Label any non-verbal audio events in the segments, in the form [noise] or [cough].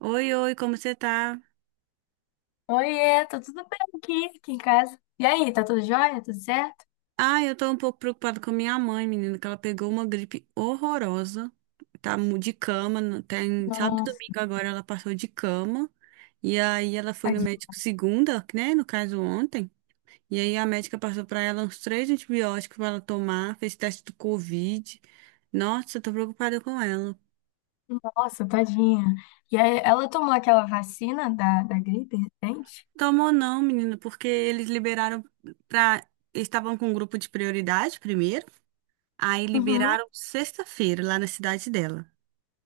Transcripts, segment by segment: Oi, oi, como você tá? Oiê, tá tudo bem aqui em casa? E aí, tá tudo jóia? Tudo certo? Ah, eu tô um pouco preocupada com a minha mãe, menina, que ela pegou uma gripe horrorosa. Tá de cama, tem sábado e Nossa, domingo agora ela passou de cama. E aí ela foi no tadinha. médico segunda, né, no caso ontem. E aí a médica passou pra ela uns três antibióticos pra ela tomar, fez teste do Covid. Nossa, eu tô preocupada com ela. Nossa, tadinha. E aí, ela tomou aquela vacina da gripe recente? Tomou não, menina, porque eles liberaram pra. Eles estavam com um grupo de prioridade primeiro. Aí Uhum, liberaram sexta-feira lá na cidade dela.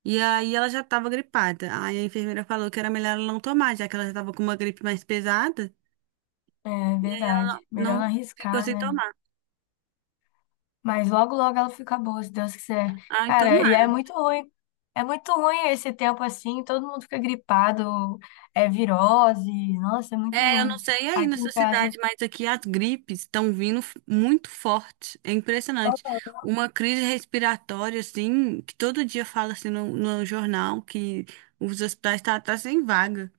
E aí ela já estava gripada. Aí a enfermeira falou que era melhor ela não tomar, já que ela já estava com uma gripe mais pesada. é E aí ela não, verdade. Melhor não não ficou arriscar, sem né? tomar. Mas logo, logo ela fica boa, se Deus quiser. Ai, Cara, e tomara. é muito ruim. É muito ruim esse tempo assim, todo mundo fica gripado, é virose. Nossa, é muito É, eu não ruim. sei aí Aqui nessa em casa. cidade, mas aqui as gripes estão vindo muito forte. É impressionante. Uma crise respiratória, assim, que todo dia fala assim no jornal que os hospitais tá sem vaga.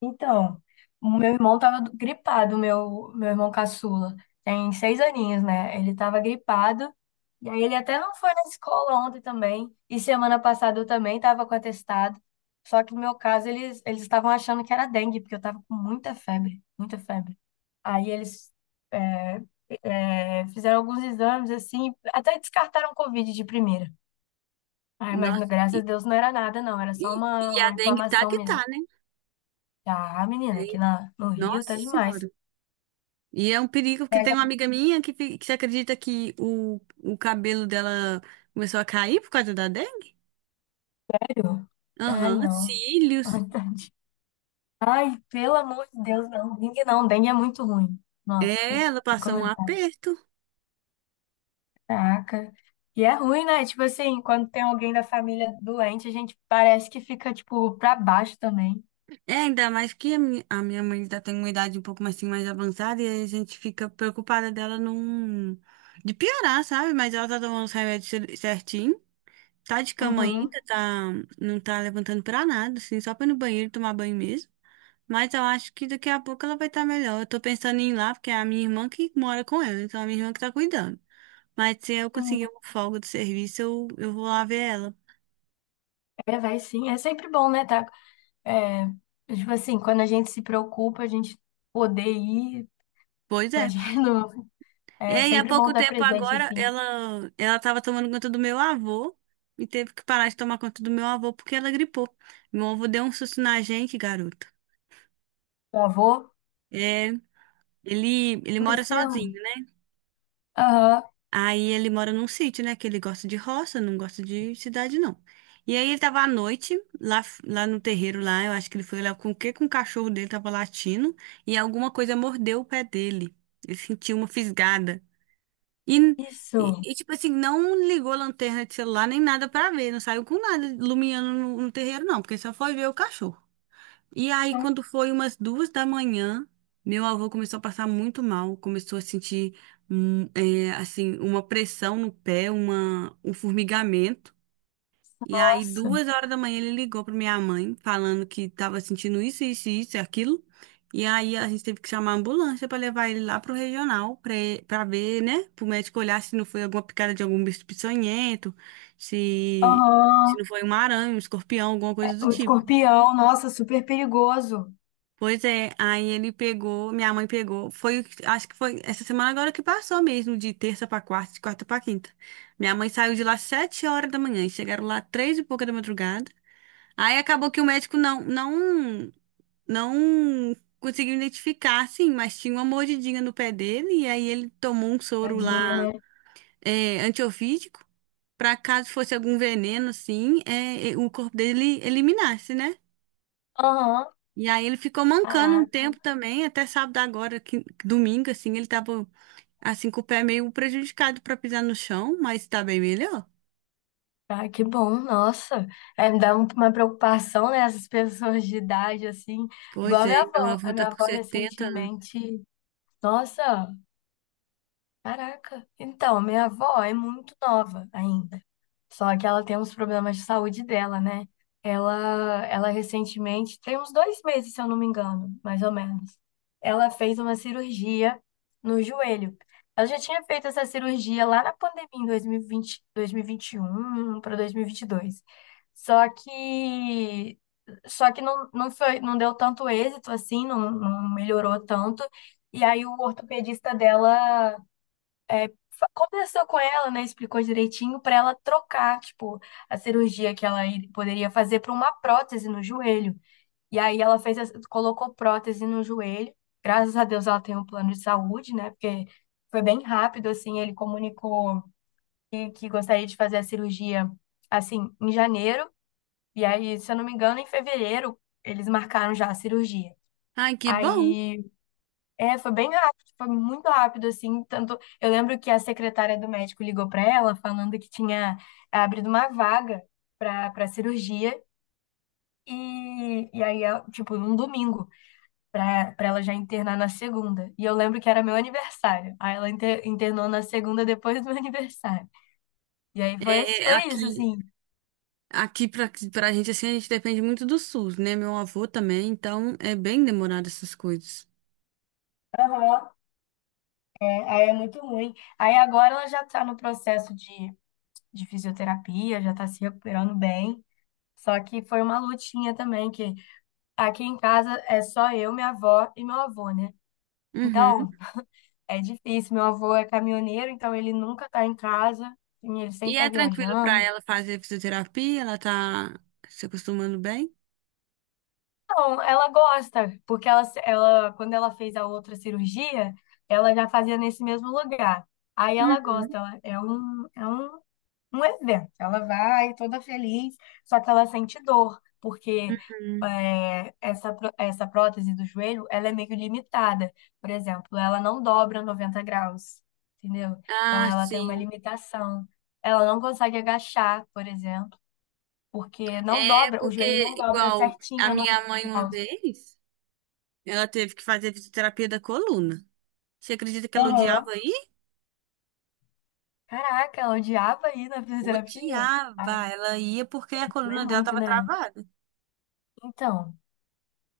Então, o meu irmão tava gripado, o meu irmão caçula. Tem seis aninhos, né? Ele tava gripado. E aí ele até não foi na escola ontem também. E semana passada eu também tava com atestado. Só que no meu caso, eles estavam achando que era dengue, porque eu tava com muita febre, muita febre. Aí eles é, fizeram alguns exames, assim, até descartaram o Covid de primeira. Ai, mas Nossa, graças e, a Deus não era nada, não. Era só e, uma, e a uma dengue tá inflamação. que tá, né? Tá, menina, É, aqui no Rio Nossa tá demais. Senhora. E é um perigo, porque Mas tem uma é amiga minha que acredita que o cabelo dela começou a cair por causa da dengue. melhor. Ai, Aham, não. [laughs] cílios. Ai, tadinho. Ai, pelo amor de Deus, não. Dengue não, dengue é muito ruim. Nossa, sem, É, ela sem passou um comentar. aperto. Caraca. E é ruim, né? Tipo assim, quando tem alguém da família doente, a gente parece que fica, tipo, pra baixo também. É, ainda mais que a minha mãe ainda tem uma idade um pouco mais, assim, mais avançada e aí a gente fica preocupada dela não, de piorar, sabe? Mas ela tá tomando os remédios certinho. Tá de cama Uhum. ainda, tá, não tá levantando pra nada, assim, só pra ir no banheiro tomar banho mesmo. Mas eu acho que daqui a pouco ela vai estar melhor. Eu tô pensando em ir lá, porque é a minha irmã que mora com ela, então é a minha irmã que tá cuidando. Mas se eu conseguir Uhum. uma folga do serviço, eu vou lá ver ela. É, vai sim. É sempre bom, né? Tá, é, tipo assim, quando a gente se preocupa, a gente poder ir Pois pra é. gente. [laughs] E É aí, há sempre bom pouco estar tempo presente, agora, assim. ela tava tomando conta do meu avô e teve que parar de tomar conta do meu avô porque ela gripou. Meu avô deu um susto na gente, garoto. O avô. É, ele mora Aconteceu? sozinho, né? Aham, Aí ele mora num sítio, né? Que ele gosta de roça, não gosta de cidade, não. E aí ele tava à noite, lá no terreiro, lá, eu acho que ele foi lá com o quê? Com o cachorro dele, tava latindo, e alguma coisa mordeu o pé dele. Ele sentiu uma fisgada. E, e, isso. e, tipo assim, não ligou a lanterna de celular nem nada pra ver, não saiu com nada iluminando no terreiro, não, porque só foi ver o cachorro. E aí, quando foi umas 2 da manhã, meu avô começou a passar muito mal, começou a sentir, é, assim, uma pressão no pé, uma, um formigamento. E aí, Nossa. 2 horas da manhã, ele ligou para minha mãe, falando que estava sentindo isso, isso, isso e aquilo. E aí, a gente teve que chamar a ambulância para levar ele lá pro regional, para ver, né, para o médico olhar se não foi alguma picada de algum bicho peçonhento, se, se não Aham. foi uma aranha, um escorpião, alguma coisa do O tipo. escorpião, nossa, super perigoso. Pois é, aí ele pegou, minha mãe pegou, foi, acho que foi essa semana agora que passou mesmo, de terça pra quarta, de quarta pra quinta. Minha mãe saiu de lá 7 horas da manhã, e chegaram lá 3 e pouca da madrugada. Aí acabou que o médico não conseguiu identificar, sim, mas tinha uma mordidinha no pé dele, e aí ele tomou um soro Tadinha, lá, né? é, antiofídico, pra caso fosse algum veneno, assim, o corpo dele eliminasse, né? Aham. E aí ele ficou mancando um Caraca. tempo também, até sábado agora, que, domingo, assim, ele tava, assim, com o pé meio prejudicado pra pisar no chão, mas tá bem melhor. Ah, que bom, nossa. É, me dá uma preocupação, né? Essas [laughs] pessoas de idade, assim. Pois Igual a é, minha e meu avó. avô A tá minha com avó 70 anos. recentemente. Nossa. Caraca. Então, minha avó é muito nova ainda. Só que ela tem uns problemas de saúde dela, né? Ela recentemente, tem uns 2 meses, se eu não me engano, mais ou menos. Ela fez uma cirurgia no joelho. Ela já tinha feito essa cirurgia lá na pandemia, em dois mil e vinte, dois mil e vinte e um para dois mil e vinte e dois. Só que, só que não, não foi, não deu tanto êxito assim, não, não melhorou tanto. E aí o ortopedista dela é, conversou com ela, né? Explicou direitinho pra ela trocar, tipo, a cirurgia que ela poderia fazer pra uma prótese no joelho. E aí ela fez, colocou prótese no joelho. Graças a Deus ela tem um plano de saúde, né? Porque foi bem rápido, assim, ele comunicou que gostaria de fazer a cirurgia, assim, em janeiro. E aí, se eu não me engano, em fevereiro eles marcaram já a cirurgia. Ai, que bom. Aí foi bem rápido, foi muito rápido, assim, tanto... Eu lembro que a secretária do médico ligou para ela falando que tinha abrido uma vaga para cirurgia e, e aí, tipo, num domingo, para ela já internar na segunda. E eu lembro que era meu aniversário, aí ela internou na segunda depois do meu [laughs] aniversário. E aí foi, esse- É, foi isso, aqui, assim. aqui pra gente, assim, a gente depende muito do SUS, né? Meu avô também, então é bem demorado essas coisas. Aham. É, aí é muito ruim. Aí agora ela já tá no processo de fisioterapia, já tá se recuperando bem. Só que foi uma lutinha também. Que Aqui em casa é só eu, minha avó e meu avô, né? Uhum. Então, é difícil. Meu avô é caminhoneiro, então ele nunca tá em casa, e ele E sempre tá é tranquilo pra viajando. ela fazer fisioterapia? Ela tá se acostumando bem? Então, ela gosta, porque ela, quando ela fez a outra cirurgia, ela já fazia nesse mesmo lugar. Aí ela gosta, ela, é um evento. Ela vai toda feliz, só que ela sente dor, porque Uhum. Essa prótese do joelho, ela é meio limitada. Por exemplo, ela não dobra 90 graus, entendeu? Então, Ah, ela tem uma sim. limitação. Ela não consegue agachar, por exemplo, porque não É dobra, o porque, joelho não dobra igual, a certinho a minha 90 mãe uma graus. vez, ela teve que fazer fisioterapia da coluna. Você acredita que ela Aham. odiava ir? Caraca, ela odiava ir na fisioterapia? Odiava. Ai, Ela ia porque a doer coluna dela muito, tava né? travada. Então,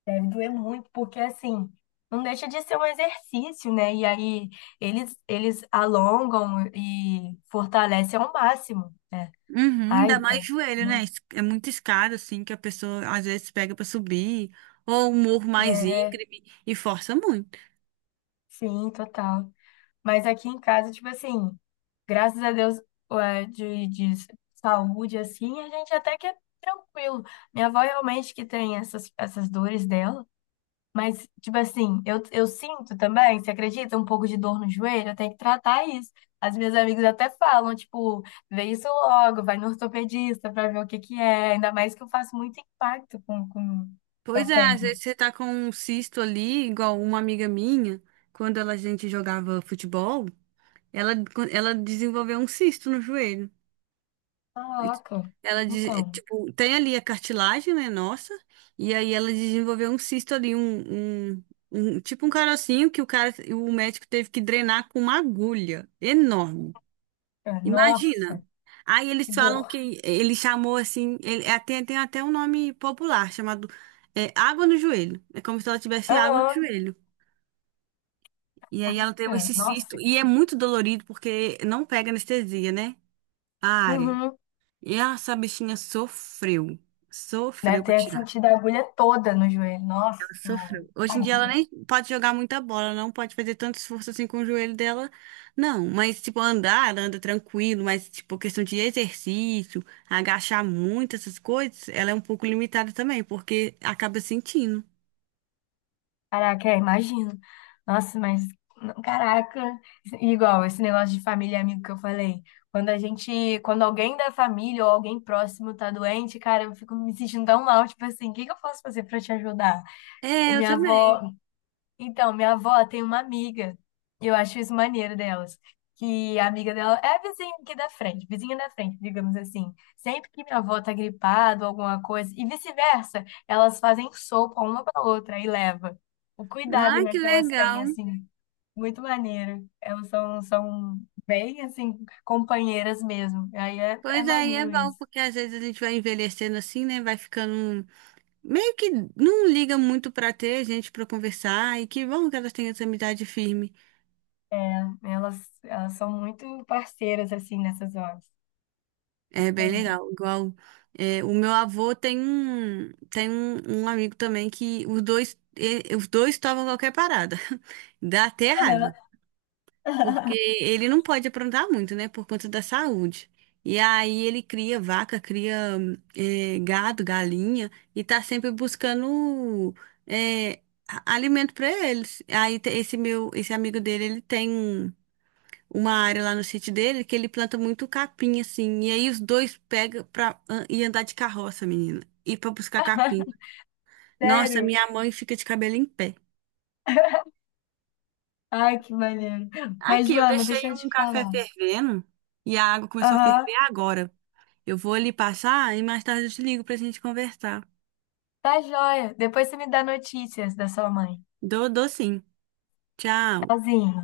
deve doer muito, porque assim, não deixa de ser um exercício, né? E aí eles alongam e fortalecem ao máximo, né? Uhum, Ai, ainda mais deve ser joelho, né? muito. É muito escada, assim, que a pessoa às vezes pega pra subir, ou um morro mais É, íngreme e força muito. sim, total. Mas aqui em casa, tipo assim, graças a Deus, ué, de saúde, assim, a gente até que é tranquilo. Minha avó realmente que tem essas dores dela. Mas, tipo assim, eu sinto também, você acredita? Um pouco de dor no joelho, eu tenho que tratar isso. As minhas amigas até falam, tipo, vê isso logo, vai no ortopedista pra ver o que que é. Ainda mais que eu faço muito impacto com a Pois é, às perna. vezes você tá com um cisto ali, igual uma amiga minha, quando a gente jogava futebol, ela, ela desenvolveu um cisto no joelho. E Caraca. ela, Então, tipo, tem ali a cartilagem, né, nossa, e aí ela desenvolveu um cisto ali, tipo um carocinho que o cara, o médico teve que drenar com uma agulha enorme. Nossa, Imagina. Aí eles que falam dor. que ele chamou assim, ele é, tem até um nome popular chamado água no joelho. É como se ela tivesse água no Aham, joelho. E aí ela teve esse cisto nossa. Que... e é muito dolorido porque não pega anestesia, né? A área. Uhum. E essa bichinha sofreu. Sofreu Deve pra ter tirar. sentido a agulha toda no joelho. Nossa, Ela senhora, sofreu. Hoje em dia ela tadinha. nem pode jogar muita bola, não pode fazer tanto esforço assim com o joelho dela, não. Mas, tipo, andar, ela anda tranquilo, mas, tipo, questão de exercício, agachar muito, essas coisas, ela é um pouco limitada também, porque acaba sentindo. Caraca, imagino. Nossa, mas caraca, igual esse negócio de família e amigo que eu falei. Quando alguém da família ou alguém próximo tá doente, cara, eu fico me sentindo tão mal, tipo assim, o que que eu posso fazer pra te ajudar? O É, eu minha avó, também. então, minha avó tem uma amiga, e eu acho isso maneiro delas, que a amiga dela é a vizinha aqui da frente, vizinha da frente, digamos assim. Sempre que minha avó tá gripada ou alguma coisa, e vice-versa, elas fazem sopa uma pra outra e leva. O cuidado, Ai, né, que que elas têm, legal. assim, muito maneiro. Elas são bem, assim, companheiras mesmo. Aí é Pois aí é maneiro bom, isso. porque às vezes a gente vai envelhecendo assim, né? Vai ficando um meio que não liga muito pra ter gente pra conversar e que bom que elas têm essa amizade firme. É, elas são muito parceiras, assim, nessas horas. É bem Maneiro. legal. Igual o meu avô tem um amigo também que os dois tomam qualquer parada. [laughs] Dá até raiva. Porque [laughs] ele não pode aprontar muito, né, por conta da saúde. E aí ele cria vaca, cria gado, galinha, e tá sempre buscando eh, alimento para eles. Aí esse meu, esse amigo dele, ele tem uma área lá no sítio dele que ele planta muito capim, assim. E aí os dois pegam pra ir andar de carroça, menina, e para buscar capim. Nossa, Sério? minha mãe fica de cabelo em pé. Ai, que maneiro. Mas, Aqui, eu Joana, deixei deixa eu um te café falar. fervendo e a água começou a Aham, ferver agora. Eu vou lhe passar e mais tarde eu te ligo pra gente conversar. tá joia. Depois você me dá notícias da sua mãe. Dou, dou sim. Tchau. Tchauzinho.